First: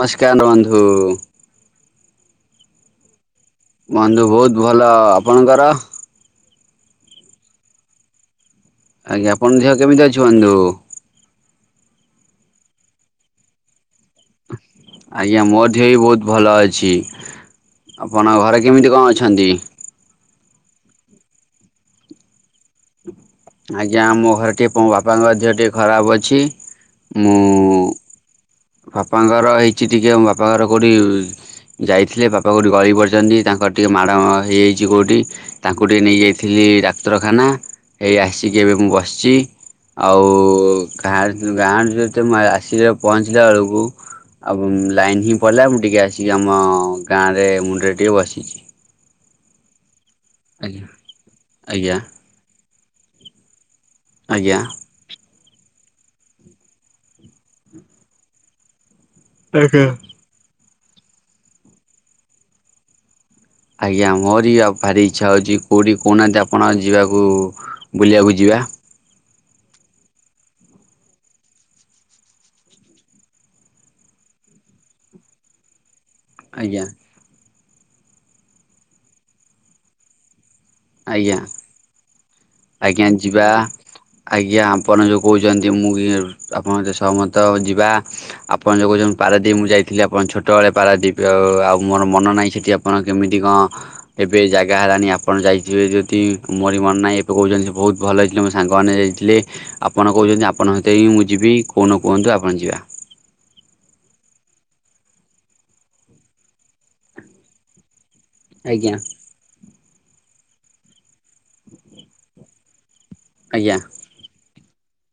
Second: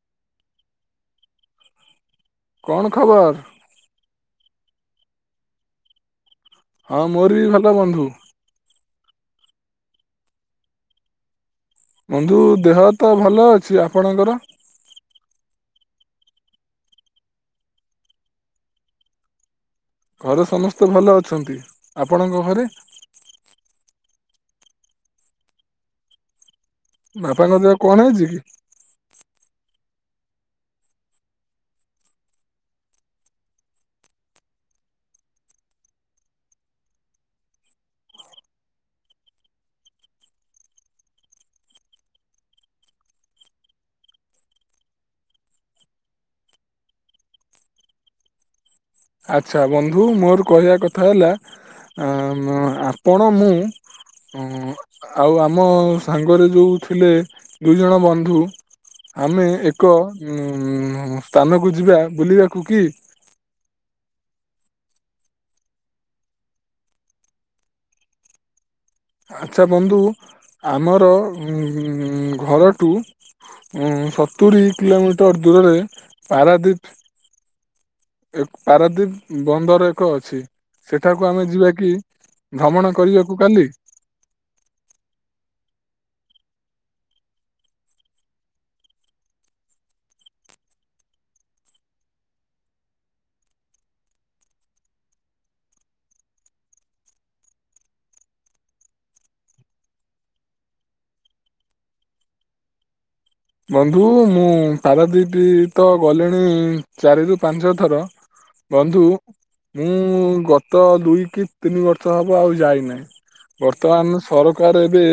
ମସ୍କାର ବନ୍ଧୁ। କଣ ଖବର? ବନ୍ଧୁ ବହୁତ ଭଲ। ଆପଣଙ୍କର? ହଁ ମୋର ବି ଭଲ ବନ୍ଧୁ। ଆଜ୍ଞା, ଆପଣଙ୍କ ଧିଅ କେମିତି ଅଛି ବନ୍ଧୁ? ବନ୍ଧୁ ଦେହ ତ ଭଲ ଅଛି। ଆପଣଙ୍କର? ଦିହ ବି ବହୁତ ଭଲ ଅଛି, ଆପଣ ଘରେ କେମିତି କଣ ଅଛନ୍ତି? ଘରେ ସମସ୍ତେ ଭଲ ଅଛନ୍ତି। ଆପଣଙ୍କ ଘରେ? ଆଜ୍ଞା ଆମୋ ଘରେ ଟିକେ ମୋ ବାପାଙ୍କ ଦିହ ଟିକେ ଖରାପ ଅଛି। ବାପାଙ୍କ ଦେହ ମୁଁ କଣ ହେଇଛି କି? ବାପାଙ୍କର ହେଇଛି ଟିକେ ଅମ ବାପାଙ୍କର କଉଠି ଯାଇଥିଲେ, ବାପା କୋଉଠି ଗଳି ପଡିଛନ୍ତି। ତାଙ୍କର ଟିକେ ମାଡ଼ ଅଁ ହେଇଯାଇଛି କୋଉଠି। ତାଙ୍କୁ ଟିକେ ନେଇ ଯାଇଥିଲି ଇ ଡାକ୍ତରଖାନା ଏଇ ଆସିକି ଏବେ ମୁଁ ବସିଚି। ଆଉ ଗାଁ ଗାଁରୁ ଯେତେ ମୁଁ ଆସି ପହଞ୍ଚିଲା କୁ ଆଉ ଲାଇନ୍ ହିଁ ପଲା ମୁଁ ଟିକେ ଆସିକି ଆମ ଗାଁରେ ମୁଣ୍ଡରେ ଟିକେ ବସିଛି। ଆଚ୍ଛା ବନ୍ଧୁ ମୋର କହିବା ଆଜ୍ଞା କଥା ହେଲା ଆଜ୍ଞା ଅଁମ ଆପଣ ମୁଁ ଆଜ୍ଞା। ହୁଁ ଆଉ ଆମ ସାଙ୍ଗରେ ଯୋଉ ଥିଲେ ଦୁଇ ଜଣ ବନ୍ଧୁ। ଆମେ ଏକ ଉଁ ସ୍ଥାନକୁ ଯିବା ବୁଲିବାକୁ କି? ଆଜ୍ଞା ମୋରି ଆଭାରି ଇଚ୍ଛା ହଉଛି, କୋଉଠି କହୁନାହାନ୍ତି? ଆପଣ ଯିବାକୁ ବୁଲିବାକୁ ଯିବା। ଆଚ୍ଛା ବନ୍ଧୁ ଉଁ ଉଁ ଆମର ଘରଠୁ ଉଁ ସତୁରି କିଲୋମିଟର ଦୂରରେ ଆଜ୍ଞା ପାରାଦୀପ୍ ଏକ୍ ପାରାଦୀପ୍ ବନ୍ଦର ଏକ ଅଛି। ସେଠାକୁ ଆଜ୍ଞା ଆମେ ଯିବା କି? ଭ୍ରମଣ ଆଜ୍ଞା କରିବାକୁ ଯିବା କାଲି ଆଜ୍ଞା ଆପଣ ଯୋଉ କହୁଛନ୍ତି ମୁଁ ଗି ଆପଣଯେ ସହମତ ଯିବା ଆପଣ ଯଉଁ [unintelligible] ପାରାଦ୍ୱୀପ ମୁଁ ଯାଇଥିଲି ଆପଣ ଛୋଟବେଳେ ପାରାଦ୍ୱୀପି ଅ ଅ ଆଉ ମୋର ମନ ନାହିଁ ସେଠି ଆପଣ କେମିତି କଣ ଏବେ ଜାଗା ହେଲାନି? ଆପଣ ଯାଇଥିବେ ଯଦି ମରି ମନ ନାହିଁ ତ କହୁଛନ୍ତି ସେ ବହୁତ ଭଲ ହେଇଥିଲେ ମୋ ସାଙ୍ଗମାନେ ଯାଇଥିଲେ, ଆପଣ କହୁଛନ୍ତି ଆପଣଙ୍କ ସାତି ହିଁ ମୁଁ ଯିବି, କଉଁ ଦିନ କୁହନ୍ତୁ? ଆପଣ ଯିବା। ବନ୍ଧୁ ମୁଁ ପାରାଦିପି ତ ଗଲିଣି ଚାରି ରରୁ ପାଞ୍ଚ ଥର। ଆଜ୍ଞା ବନ୍ଧୁ ମୁଁ ଗତ ଦୁଇ କି ତିନି ବର୍ଷ ହବ ଆଉ ଯାଇନାହିଁ। ଆଜ୍ଞା ବର୍ତ୍ତମାନ ସରକାର ଏବେ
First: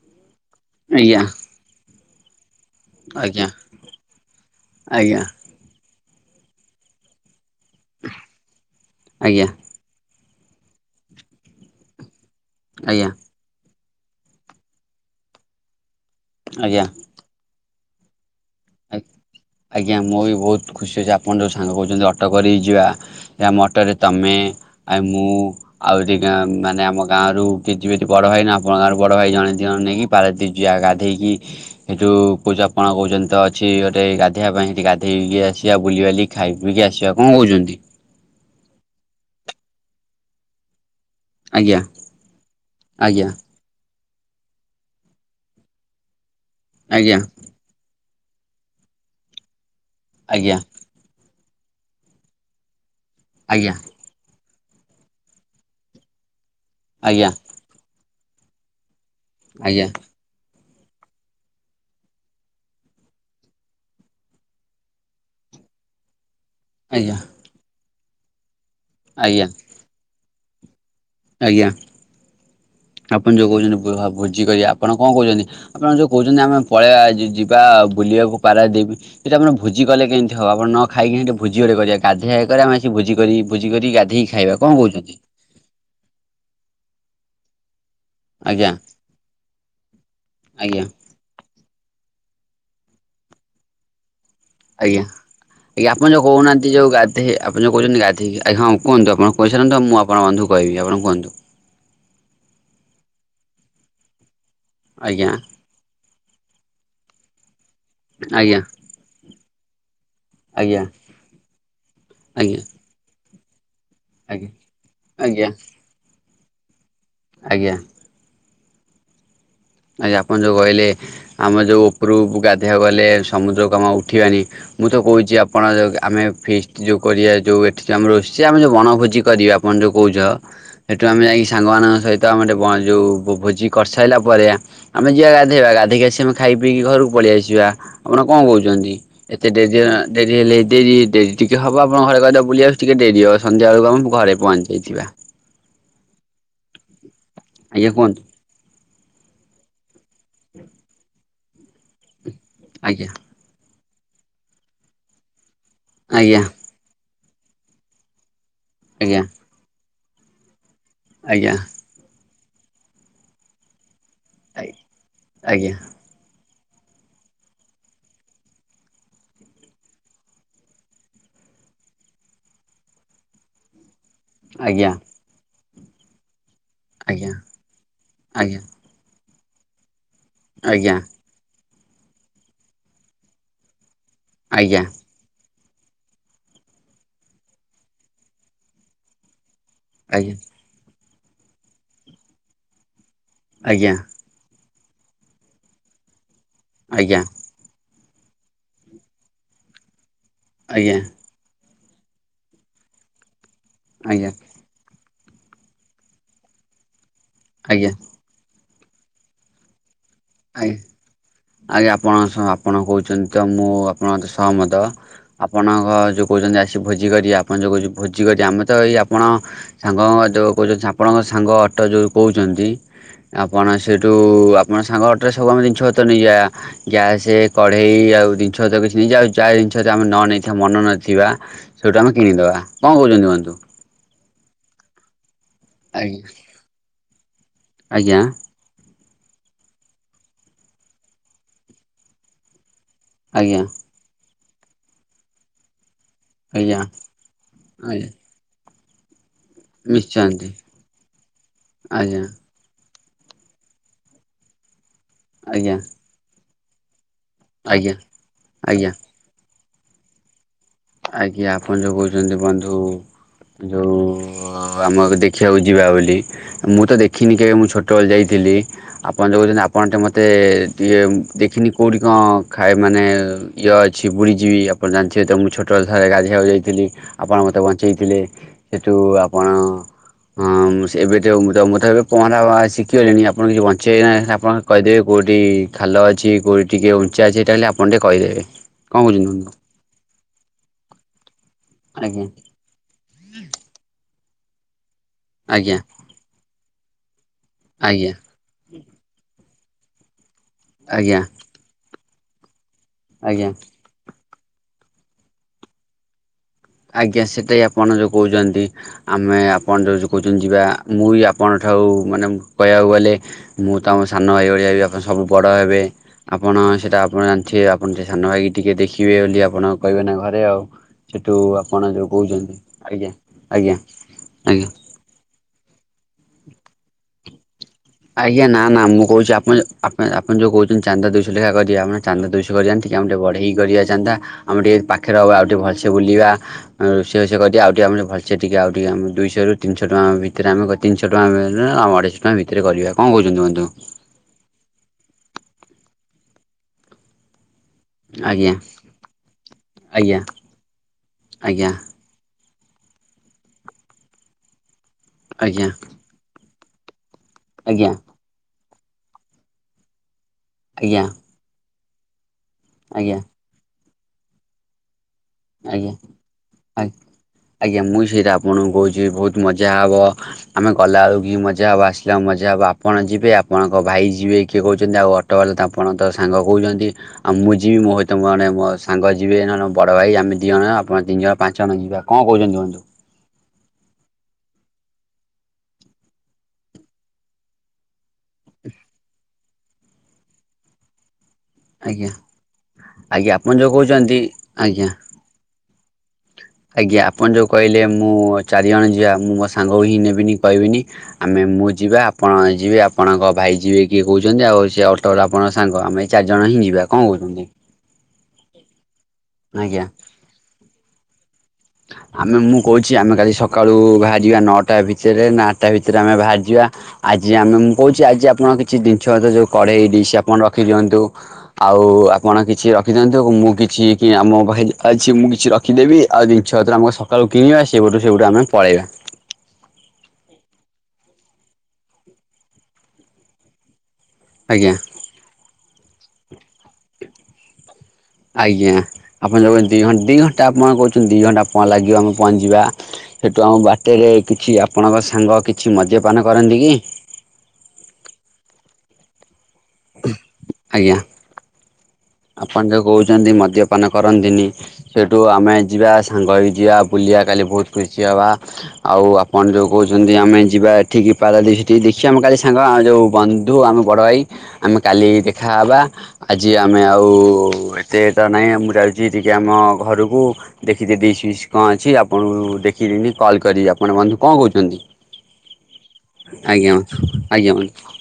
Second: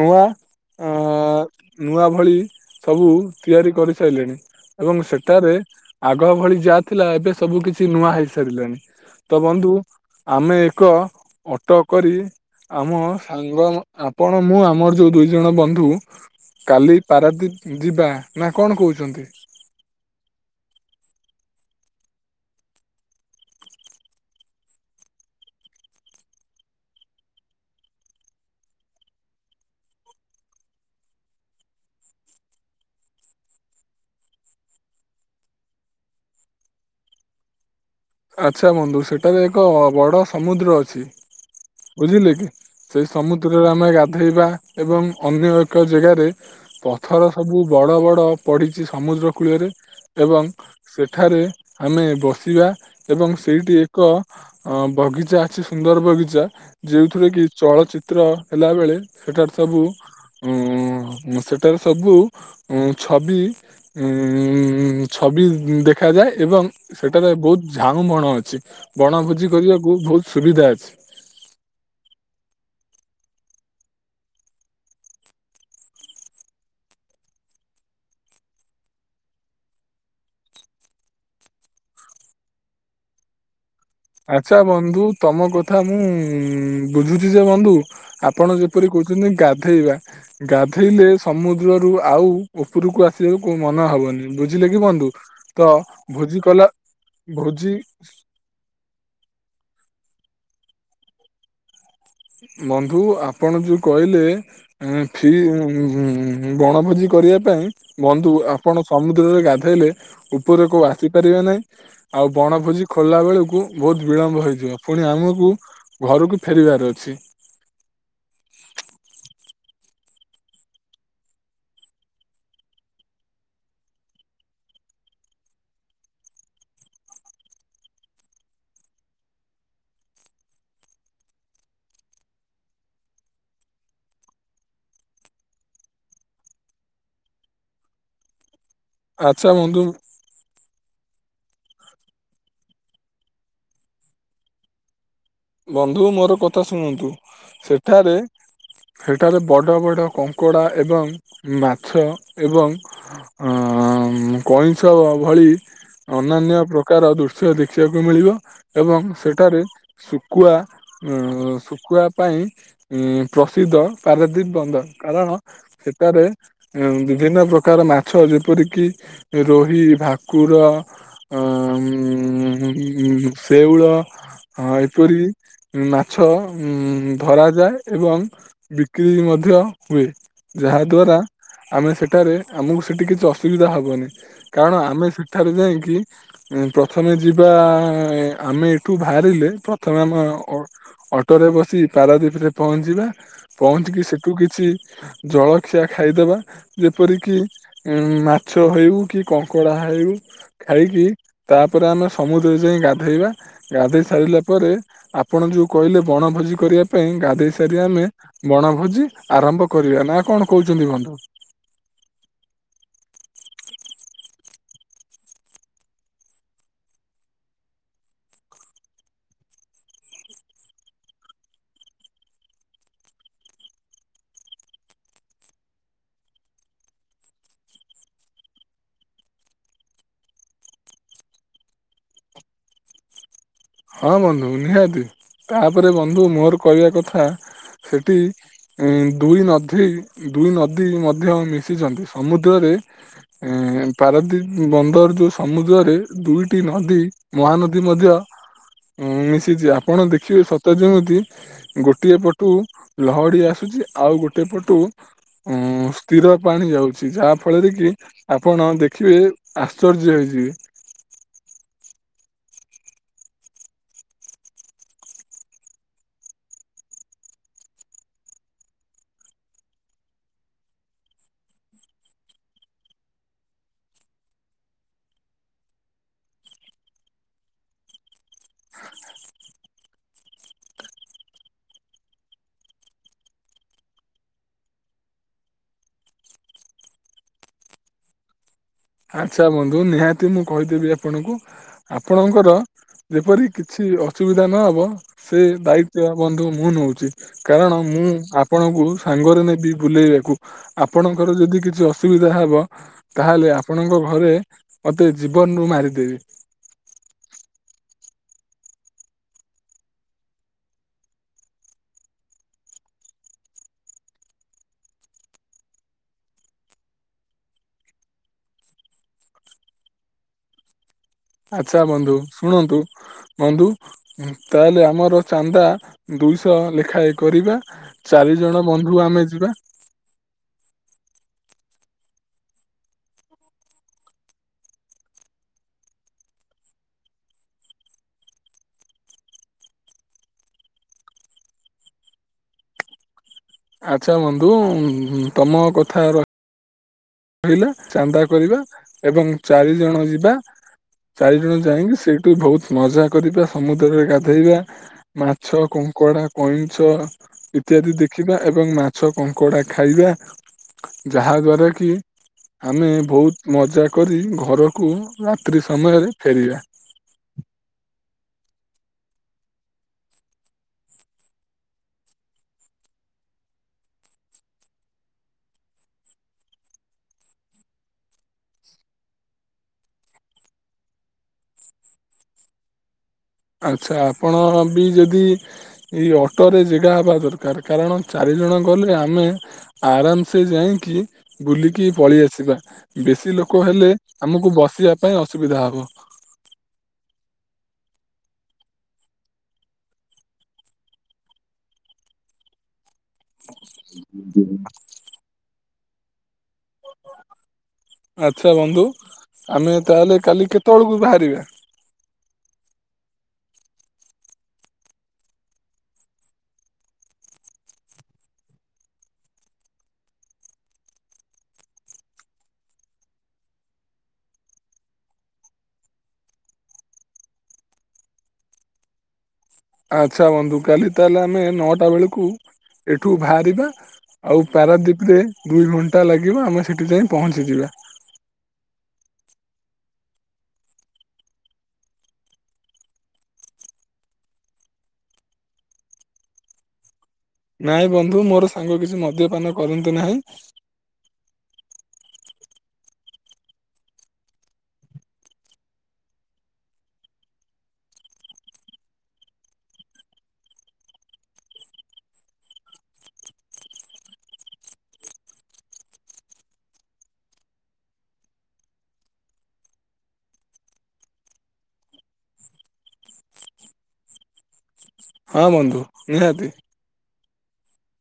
ନୂଆ। ଅ ଆଜ୍ଞା। ନୂଆ ଭଳି ସବୁ ଆଜ୍ଞା ତିଆରି କରିସାରିଲେଣି ଏବଂ ଆଜ୍ଞା ସେଠାରେ ଆଗ ଭଳି ଯାହା ଥିଲା, ଏବେ ସବୁ କିଛି ନୂଆ ହେଇ ସାରିଲାଣି ତ ଆଜ୍ଞା ବନ୍ଧୁ ଆମେ ଏକ ଅଟୋ କରି ଆମ ଆଜ୍ଞା ସାଙ୍ଗ ଆପଣ ମୁଁ ଆମର ଯେଉଁ ଦୁଇଜଣ ବନ୍ଧୁ। ଆଜ୍ଞା। ଯି ଯିବା। ନା କଣ କହୁଛନ୍ତି? ଆଜ୍ଞା ମୁଁ ବି ବହୁତ ଖୁସି ଅଛି, ଆପଣଙ୍କ ଜସ୍ ସାଙ୍ଗ କହୁଛନ୍ତି, ଅଟୋ କରି ଯିବା, ଆମ ଅଟୋରେ ତମେ, ଆଉ ମୁଁ ଆହୁ ଦିଟା ମାନେ ଆମ ଗାଁରୁ କିଛି ବିଠ ବଡ଼ ଭାଇ ନା ଆପଣଙ୍କ ଗାଁରୁ ବଡ଼ ଭାଇ ଜଣେ ଦିଜଣ ନେଇକି ପାରାଦ୍ୱୀପ ଯିବା ଗାଧୋଇକି ଏ ଯୋଉ ପୂଜାପଣ କହୁଛନ୍ତି ତ ଅଛି ଗୋଟେ ଗାଧେଇବା ପାଇଁ ସେଠି ଗାଧେଇକି ଆସିବା ବୁଲିବାଲି ଖାଇ ପକି ଆସିବା କଣ କହୁଛନ୍ତି। ଆଚ୍ଛା ବନ୍ଧୁ ସେଠାରେ ଏକ ବଡ଼ ସମୁଦ୍ର ଅଛି। ଆଜ୍ଞା ବୁଝିଲେ କି ସେଇ ଆଜ୍ଞା ସମୁଦ୍ରରେ ଆମେ ଗା ଧୋଇବା ଏବଂ ଅନ୍ୟ ଏକ ଜାଗାରେ ଆଜ୍ଞା ପଥର ସବୁ ବଡ଼ ବଡ଼ ତପ୍ ପଡିଛି ସମୁଦ୍ର କୂଳରେ ଏବଂ ଆଜ୍ଞା ସେଠାରେ ଆମେ ବସିବା। ଏବଂ ଆଜ୍ଞା ସେଇଠି ଏକ ଅ ବଗିଚା ଅଛି ସୁନ୍ଦର ବଗିଚା। ଯେଉଁଥିରେ ଆଜ୍ଞା କି ଚଳଚିତ୍ର ହେଲା ବେଳେ ସେଠାରେ ସବୁ ଆଜ୍ଞା ଉଁ ମୁଁ ସେତେବେଳେ ସବୁ ହୁଁ ଛବି ଉ ଛବି ଦେଖାଯାଏ। ଏବଂ ଆଜ୍ଞା ସେଠାରେ ବହୁତ ଝାଉଁ ବଣ ଅଛି ଆଜ୍ଞା ବଣଭୋଜି କରିବାକୁ ବହୁତ ସୁବିଧା ଅଛି। ଆଜ୍ଞା। ଆପଣ ଯୋଉ କହୁଛନ୍ତି ଭୋ ଭୋଜି କରିଆ ଆପଣ କଣ କହୁଛନ୍ତି ଆପଣ ଯୋଉ କହୁଛନ୍ତି ଆମେ ପଳେଇଆ ଯି ଯିବା ଭୋଜ୍ ବୁଲିଆକୁ ପାରାଦ୍ଵୀପ ସେଇଟା ଆପଣ ଭୋଜି କଲେ କେମିତି ହବ? ଆପଣ ନ ଖାଇକି ଭୋଜି ଗୋଟେ କରିଆ ଗାଧୋଇବା ଇଏ କରିବା ଭୋ ଭୋଜିକରି। [unintelligible] ଆଛା ବନ୍ଧୁ ତମ କଥା ମୁଁ ବୁଝୁଛି ଯେ ବନ୍ଧୁ ଆପଣ ଆଜ୍ଞା ଯେପରି କହୁଛନ୍ତି ଗାଧେଇବା ଆଜ୍ଞା ଗାଧେଇଲେ ସମୁ ଦ୍ରରୁ ଆଉ ଉପରକୁ ଆସିବାକୁ କୋଉ ମନ ହବନି। ବୁଝିଲେ କି ଆଜ୍ଞା ବନ୍ଧୁ ତ ଆଜ୍ଞା ଆପଣ ଯୋଉ ଭୋଜି କଲା କହୁନାହାନ୍ତି ଯୋଉ ଗାଧେ ଆପଣ ଭୋଜି ଯୋଉ କହୁଛନ୍ତି ଗାଧୋଇକି ଆଜ୍ଞା ହଁ। କୁହନ୍ତୁ ଆପଣ କହିସାରନ୍ତୁ ମୁଁ ଆପଣଙ୍କ ବନ୍ଧୁଙ୍କୁ କହିବି ଆପଣ କୁହନ୍ତୁ। ବନ୍ଧୁ ଆପଣ ଯୋଉ କହିଲେ ଆଜ୍ଞା [unintelligible] ବଣଭୋଜି କରିବା ପାଇଁ ବନ୍ଧୁ ଆଜ୍ଞା ଆପଣ ସମୁଦ୍ରରେ ଗାଧେଇଲେ ଉପରକୁ ଆଜ୍ଞା ଆସି ପାରିବା ନାହିଁ ଆଉ ଆଜ୍ଞା ବଣଭୋଜି ଖୋଲା ବେଳକୁ ବହୁତ ବିଳମ୍ବ ଆଜ୍ଞା ହେଇଯିବ ପୁଣି ଆଜ୍ଞା ଆମକୁ ଘରକୁ ଫେରିବାର ଅ ଆଜ୍ଞା। ଆଜ୍ଞା ଆପଣ ଯୋଉ କହିଲେ ଆମେ ଯୋଉ ଉପରୁ ଗାଧେଇବାକୁ ଗଲେ ସମୁଦ୍ରକୁ ଆମେ ଆଉ ଉଠିବାନି ମୁଁ ତ କହୁଛି ଆପଣ ଯଉ ଆମେ ଫିଷ୍ଟ ଯୋଉ କରିଆ ଯୋଉ ଏଠି ଆମେ ରୋଷେଇଆ ଆମେ ଯୋଉ ବଣଭୋଜି କରିଆ ଆପଣ ଯୋଉ କହୁଛ ସେଠୁ ଆମେ ଯାଇକି ସାଙ୍ଗମାନଙ୍କ ସହିତ ଆମେ ବନ୍ ଯୋଉ ଭୋଜି କରିସାରିଲା ପରେ ଆ ଆମେ ଯିବା ଗାଧେଇବା ଗାଧୋଇ ଆସିକି ଖାଇ ପିଇକି ଘରକୁ ପଳେଇଆସିବା ଆପଣ କଣ କହୁ ଯଦି ଆଚ୍ଛା ଏତେ ଡେରି ବନ୍ଧୁ ଡେରି ହେଲେ ଡେରି ଡେରି ଟିକେ ହବ ଆପଣ ଘରେ କହିଦେବେ ବୁଲିଆସୁଛି, ଟିକେ ଡେରି ହବ ସନ୍ଧ୍ୟା ବେଳକୁ ଆମେ ଘରେ ପହଞ୍ଚିିଯାଇଥିବା। ବନ୍ଧୁ ମୋର କଥା ଶୁଣନ୍ତୁ ଆଜ୍ଞା ସେଠାରେ କୁହନ୍ତୁ ସେଠାରେ ବଡ଼ ବଡ଼ କଙ୍କଡ଼ା ଏବଂ ମାଛ ଏବଂ ଆଜ୍ଞା ଅ କଇଁଛ ଭଳି ଆଜ୍ଞା ଅନ୍ୟାନ୍ୟ ପ୍ରକାର ଦୃ ଦୃଶ୍ୟ ଦେଖିବାକୁ ମିଳିବ ଏବଂ ଆଜ୍ଞା ସେଠାରେ ଶୁଖୁଆ ଆଜ୍ଞା ଶୁଖୁଆ ପାଇଁ ପ୍ରସିଦ୍ଧ। ପାରାଦ୍ୱୀପ ବନ୍ଦର କାରଣ ଆଜ୍ଞା ସେଠାରେ ବିଭିନ୍ନ ପ୍ରକାର ମାଛ ଯେପରିକି ରୋହି, ଭାକୁର ଉଁ - ଉଁ - ଉଁ ଶେଉଳ। ହଁ ଆଜ୍ଞା। ଏପରି ମାଛ ଉଁ ଆଜ୍ଞା ଧରାଯାଏ ଏବଂ ଆଜ୍ଞା ବିକ୍ରି ମ ମଧ୍ୟ ହୁଏ ଯାହାଦ୍ୱାରା ଆମେ ସେଠାରେ ଆମକୁ ସେଠି କିଛି ଅସୁବିଧା ହବନି। କାରଣ ଆଜ୍ଞା ଆମେ ସେଠାରୁ ଯାଇ କି ପ୍ରଥମେ ଯିବା ଆମେ ଏଠୁ ବାହାରିଲେ ପ୍ର ପ୍ରଥମେ ଆମ ଆଜ୍ଞା ଅ ଅଟୋରେ ବସି ପାରାଦ୍ଵୀପରେ ପହଞ୍ଚିବା। ଆଜ୍ଞା ପହଞ୍ଚିକି ସେଠୁ କିଛି ଜଳଖିଆ ଖାଇଦେବା ଆଜ୍ଞା ଆଜ୍ଞା ଯେପରିକି ଉ ମାଛ ହେଉ କି କଙ୍କଡ଼ା ହେଉ ଆଜ୍ଞା ଖାଇକି ତା ତା ପରେ ଆମେ ସମୁଦ୍ରରେ ଯାଇ ଗାଧେଇବା ଗାଧେଇ ଆଜ୍ଞା ସାରିଲା ପରେ ଆପଣ ଯୋଉ କହିଲେ ବଣ ଭୋଜି କରିବା ପାଇଁ ଗାଧେଇ ସାରି ଆଜ୍ଞା ଆଜ୍ଞା ଆମେ ବଣଭୋ ଭୋଜି ଆରମ୍ଭ କରିବା ନା କଣ ଆଜ୍ଞା କହୁଛନ୍ତି ବନ୍ଧୁ? ଆଜ୍ଞା ଆପଣ [unintelligible] ଆପଣ କହୁଛନ୍ତି ତ ମୁଁ ଆପଣଙ୍କ ସହମତ ଆପଣଙ୍କ ଯେଉଁ କହୁଛନ୍ତି ଆସି ଭୋଜି କରିଆ ଆପଣ ଯେଉଁ [unintelligible] ଭୋଜି କରିଆ ଆମେ ତ ଇଏ ଆପଣ ସାଙ୍ଗଙ୍କ ଯୋଉ କହୁଛ ଆପଣଙ୍କ ସାଙ୍ଗ ଅଟୋ ଯୋଉ କହୁଛନ୍ତି। ଆପଣ ସେଇଠୁ ଆପଣ ସାଙ୍ଗ ଅ ଅଟରେ ସବୁ ଆମେ ଜିନିଷପତ୍ର ନେଇଯିବା। ଗ୍ୟାସେ କଡେଇ ଆଉ ଜିନିଷପତ୍ର କିଛି ନେଇଯିବା ଆଉ ଯାହା ଜିନିଷ ଯଦି ଆମେ ନ ମନ ଇଛା ମନ ନଥିବା ସେଇଠୁ ଆମେ କିଣିଦେବା କଣ କହୁଛନ୍ତି କୁହନ୍ତୁ। ହଁ ବନ୍ଧୁ ନିହାତି ତାପରେ ବନ୍ଧୁ ଆଜ୍ଞା ମୋର କହିବା କଥା ସେଠି ଆଜ୍ଞା ଉଁ। ଦୁଇ ନଧୀ ଦୁଇ ନଦୀ ମଧ୍ୟ ମିଶିଛନ୍ତି ସମୁଦ୍ରରେ। ଆଜ୍ଞା ଏ ପାରଦୀପ ବନ୍ଦର ଯୋଉ ସମୁଦ୍ରରେ। ଦୁଇଟି ଆଜ୍ଞା ନଦୀ ମହାନଦୀ ଉଁ ମଧ୍ୟ ଆଜ୍ଞା ମିଶ ଦେଖିଛି ଆପଣ ନିଶ୍ଚୟ ଦେଖିବେ ସତ ଯେମିତି ଗୋଟିଏ ଆଣ୍ଟି ପଟୁ। ଲହଡି ଆସୁଛି ଆଉ ଗୋଟେ ପଟୁ ଆଜ୍ଞା ଉଁ ସ୍ଥିର ପାଣି ଯାଉ ଚି ଯାହା ଫଳରେ ଆଜ୍ଞା କି ଆଜ୍ଞା ଆପଣ ଆଜ୍ଞା ଦେଖିବେ ଆଶ୍ଚର୍ଯ୍ୟ ହେଇଯିବେ। ଆଜ୍ଞା ଆପଣ ଯୋଉ କହୁଛନ୍ତି ବନ୍ଧୁ। ଯୋଉ ଆମ ଦେଖିବାକୁ ଯିବା ବୋଲି ମୁଁ ତ ଦେଖିନି କେବେ ମୁଁ ଛୋଟବେଳେ ଯାଇଥି ଥିଲି ଆପଣ ଯଉ କହୁଛନ୍ତି ଆପଣ ଟେ ମୋତେ ଦିଏ ଦେଖିନି କଉଠି କ ଖାଏ ମାନେ। ୟ ଅଛି ବୁରି ଯିବି ଆପଣ ଜାଣିଥିବେ ତ ମୁଁ ଛୋ ଟ୍ରୋଲ ଥରେ ଗାଧେଇଆକୁ ଯାଇଥିଲି ଆପଣ ମୋତେ ବଞ୍ଚେଇଥିଲେ ସେଠୁ ଆପଣ। ହଁ ମୁଁ ସେ ଏବେ ତ ମୁଁ ତ ମୁଁ ତ ଏବେ ପହଁରା ଶିଖିଗଲିଣି ଆପଣ [unintelligible] ବଞ୍ଚେଇ ନା ଆପଣ କହିଦେବି ଗୁ କୋଉଠି ଖାଲ ଅଛି କୋଉଠି ଟିକେ ଉଞ୍ଚା ଅଛି ସେଟା ଖାଲି ଆପଣ ଟିକେ କହିଦେବେ। କଣ କହୁଛନ୍ତି ଆଚ୍ଛା ବନ୍ଧୁ ନିହାତି ମୁଁ କହିଦେବି ଆପଣକୁ। ଆଜ୍ଞା ଆପଣଙ୍କର ଯେପରି କିଛି ଅସୁବିଧା ନ ହବ। ସେ ଆଜ୍ଞା ଦାୟିତ୍ଵ ବନ୍ଧୁ ମୁଁ ନଉଚି କାରଣ ମୁଁ ଆଜ୍ଞା ଆପଣକୁ। ସାଙ୍ଗରେ ନେବି ବୁଲେଇବାକୁ ଆଜ୍ଞା ଆପଣଙ୍କର ଯଦି କିଛି ଅସୁବିଧା ହେବ। ଆଜ୍ଞା। ଘରେ ମତେ ଜୀବନରୁୁ ମାରିଦେବି। ଆଜ୍ଞା ସେଟା ଇ ଆପଣ ଯୋଉ କହୁଛନ୍ତି ଆମେ ଆପଣ ଯୋଉ ଯୋଉ କହୁଛନ୍ତି ଯିବା ମୁଁ ବି ଆପଣଙ୍କ ଠା ଆଉ ମାନେ କହିବାକୁ ଗଲେ ମୁଁ ତମ ସାନ ଭାଇ ଭଳିଆ ହେବି ଆପଣ ସବୁ ବଡ଼ ହେବେ ଆପଣ। ହଁ ସେଇଟା ଆପଣ ଜାଣିଥିବେ ଆପଣ ସେ ସାନ ଭାଇ କି ଟିକେ ଦେଖିବେ ବୋଲି ଆପଣ କହିବେ ନା ଘରେ ଆଉ। ସେଠୁ ଆଚ୍ଛା ଆପଣ ଯୋଉ ବନ୍ଧୁ କହୁଛନ୍ତି ଶୁଣନ୍ତୁ ଆଜ୍ଞା ବନ୍ଧୁ ଆଜ୍ଞା ଉଁ ଆଜ୍ଞା ତାହେଲେ ଆମର ଚାନ୍ଦା। ଦୁଇଶହ ଲେଖାଏ କରିବା। ଚାରି ଆଜ୍ଞା ଜଣ ନା ନା ବନ୍ଧୁ ମୁଁ ଆମେ କହୁଛି ଯିବା ଆପଣ ଜ ଆପଣ ଯୋଉ କହୁ ଚାନ୍ଦା ଦୁଇ ଶହ ଲେଖା କରିବା ଆପଣ ଚାନ୍ଦା ଦୁଇଶହ କରିବା ଏମିତି କି ଆମର ଟିକେ ବଢ଼େଇଲି କରିବା ଚାନ୍ଦା ଆମର ଟିକେ ପାଖରେ ହବ ଆଉ ଟିକେ ବ ଭଲସେ ବୁଲିବା ଅଁ ରୋଷେଇ ଫୋଷେଇ କରିବା ଆଉ ଟିକେ ଆ ମାନେ ଭଲସେ ଟିକେ ଆଉ ଟିକେ ଆମ ଦୁଇଶହରୁ ତିନିଶହ ଟଙ୍କା ଭିତରେ ଆମ ତିନିଶହ ଟଙ୍କା ନୁହେଁ ଅଢେଇଶହ ଟଙ୍କା ଭିତରେ କରିବା କଣ କହୁଛନ୍ତି ବ ଆଚ୍ଛା ବନ୍ଧୁ ତମ କଥା ର ରହିଲା ଚାନ୍ଦା ଆଜ୍ଞା କରିବା ଏବଂ ଚାରି ଜଣ ଆଜ୍ଞା ଯିବା। ଚାରି ଜଣ ଆଜ୍ଞା ଯାଇକି ସେଇଠୁ ବହୁତ। ମଜା କରିବା ସମୁଦ୍ରରେ ଗାଧେଇବା ମାଛ ଆଜ୍ଞା କଙ୍କଡ଼ା କଇଁଛ। ଆଜ୍ଞା ଇତ୍ୟାଦି ଦେଖିବା ଏବଂ ମାଛ କଙ୍କଡା ଖାଇବା ଆଜ୍ଞା ଯାହା ଦ୍ଵାରା କି। ଆମେ ଆଜ୍ଞା ବହୁତ ମଜା କରି ଘରକୁ। ରାତ୍ରି ଆଜ୍ଞା ସମୟରେ ଫେରିବା। ଆପଣ ଙ୍କୁ କହୁଛି ବହୁତ ମଜା ହେବ ଆମେ ଗଲାବେଳୁ କି ମଜା ହେବ ଆସିଲା ମଜା ହେବ ଆପଣ ଯିବେ ଆ ଆପଣଙ୍କ ଭାଇ ଯିବେ କିଏ କହୁଛନ୍ତି ଆଉ ଅଟୋବାଲା ତ ଆପଣ ତ ସାଙ୍ଗ କହୁଛନ୍ତି ଆଉ ମୁଁ ଯିବି ମୋ ସହିତ ମୋର ମୋ ସାଙ୍ଗ ଯିବେ ନହେନେ ମୋ ବଡ ଭାଇ ଆମେ ଦି ଜଣ ଆପଣ ତିନି ଜଣ ପାଞ୍ଚ ଜଣ ଯିବା କଣ କହୁଛନ୍ତି ବନ୍ଧୁ। ଆଚ୍ଛା ଆପଣ ବି ଯଦି ଏଇ ଅଟୋରେ ଜେଗା ହେବା ଦରକାର କାରଣ। ଚାରି ଜଣ ଗଲେ ଆମେ ଆରାମ ସେ ଯାଇଁକି ବୁଲିକି ଆଜ୍ଞା ପଳେଇ ଆସିବା। ଆଜ୍ଞା ବେଶୀ ଆପଣ ଲୋକ ଯୋଉ ହେଲେ କହୁଛନ୍ତି ଆମକୁ ଆଜ୍ଞା ବସିବା ପାଇଁ ଅସୁବିଧା ହବ। ଆଜ୍ଞା ଆପଣ ଯୋଉ କହିଲେ ମୁଁ ଚାରି ଜଣ ଯିଆ ମୁଁ ମୋ ସାଙ୍ଗକୁ ହିଁ ନେବିନି କହିବିନି ଆମେ ମୁଁ ଯିବା ଆପଣ ଯିବେ ଆପଣଙ୍କ ଭାଇ ଯିବେ କିଏ କହୁଛନ୍ତି ଆଉ ସେ ଅଟୋ ବାଲା ଆପଣଙ୍କ ସାଙ୍ଗ ଆମେ ଚାରିଜଣ ହିଁ ଯିବା କଣ କହୁଛନ୍ତି। ଆଚ୍ଛା ବନ୍ଧୁ ଆମେ ଆଜ୍ଞା ତାହେଲେ କାଲି କେତେବେଳକୁ ବାହାରିବା? ଆମେ ମୁଁ କହୁଛି ଆମେ କାଲି ସକାଳୁ ବାହାରିଯିବା ନଅଟା ଭିତରେ ନା ଆଠଟା ଭିତରେ ଆମେ ବାହାରିଯିବା ଆ ଆଜି ଆମେ ମୁଁ କହୁଛି ଆଜି ଆପଣ କିଛି ଜିନିଷ ପତ୍ର ଯଉ କଢ଼େଇ ଡିସ୍ ଆପଣ ରଖିଦିଅନ୍ତୁ ଆଉ ଆ ଆପଣ କିଛି ରଖିଦିଅନ୍ତୁ ମୁଁ କିଛି କି ଆ ମୋ ପାଖରେ ଅଛି ମୁଁ କିଛି ରଖିଦେବି ଆଦି ଛତ୍ର ଆମକୁ ଏକା ସକାଳୁ କିଣିବା ସେପଟୁ ସେପଟୁ ଆମେ ପଳେଇବା। ଆଚ୍ଛା ବନ୍ଧୁ କାଲି ତାହେଲେ ଆମେ ନଅଟା ବେଳକୁ ଏଠୁ ଭାରିବା। ଆଉ ଆଜ୍ଞା ପାରାଦ୍ୱୀପ୍ ରେ ଦୁଇ ଘଣ୍ଟା ଲାଗିବ ଆମେ ସେଠି ଯାଇ ପହଁଞ୍ଚିଯିବା। ଆଜ୍ଞା। ଆପଣ ଯଛନ୍ତି ଦି ଘ ଦିଇ ଘଣ୍ଟା ଆପଣ କହୁଛନ୍ତି ଦି ଘଣ୍ଟା ଆଣ ଲାଗିବ। ଆମେ ପହଞ୍ଚଯିବା ସେଠୁ ଆମ ବାଟେରେ କିଛି ଆପଣଙ୍କ ସାଙ୍ଗ କିଛି ମଜ୍ୟପାନ କରନ୍ତି କି? ନାଇଁ ବନ୍ଧୁ ମୋର ସାଙ୍ଗ କିଛି ମଦ୍ୟପାନ କରନ୍ତୁ ନାହିଁ। ଆଜ୍ଞା। ଆପଣ ଯଉ କହୁଛନ୍ତି ମଦ୍ୟପାନ କରନ୍ତିନି। ସେଠୁ ଆମେ ଯିବା ସାଙ୍ଗ ହେଇ ଯିବା ବୁଲି ଯିବା କାଲି ବହୁତ ଖୁସି ହବା। ଆଉ ଆପଣ ଯୋଉ କହୁଛନ୍ତି ଆମେ ଯିବା ଏଠିକି ପାରାଦ୍ୱିପ୍ ଠିକି ଦେଖିବା। ଆମେ କାଲି ସାଙ୍ଗ ଆମ ଯୋଉ ବନ୍ଧୁ ଆମ ବଡ ଭାଇ ଆମେ କାଲି ଦେଖାହବା। ଆଜି ଆ ଆମେ ଆଉ ଏତେ ତ ନାହିଁ ମୁଁ ଯାଉଛି ଟିକେ ଆମ ଘରୁକୁ ଦେଖିକି ଡିଶ୍ ବିସ୍ କଣ କ ଅଛି ଆପଣଙ୍କୁ ଦେଖିଦିନି କଲ୍ କରିି ଆପଣ ବନ୍ଧୁ କଣ କହୁଛନ୍ତି। ହଁ ବନ୍ଧୁ ନିହାତି। ଆଜ୍ଞା ଆଜ୍ଞା ବନ୍ଧୁ।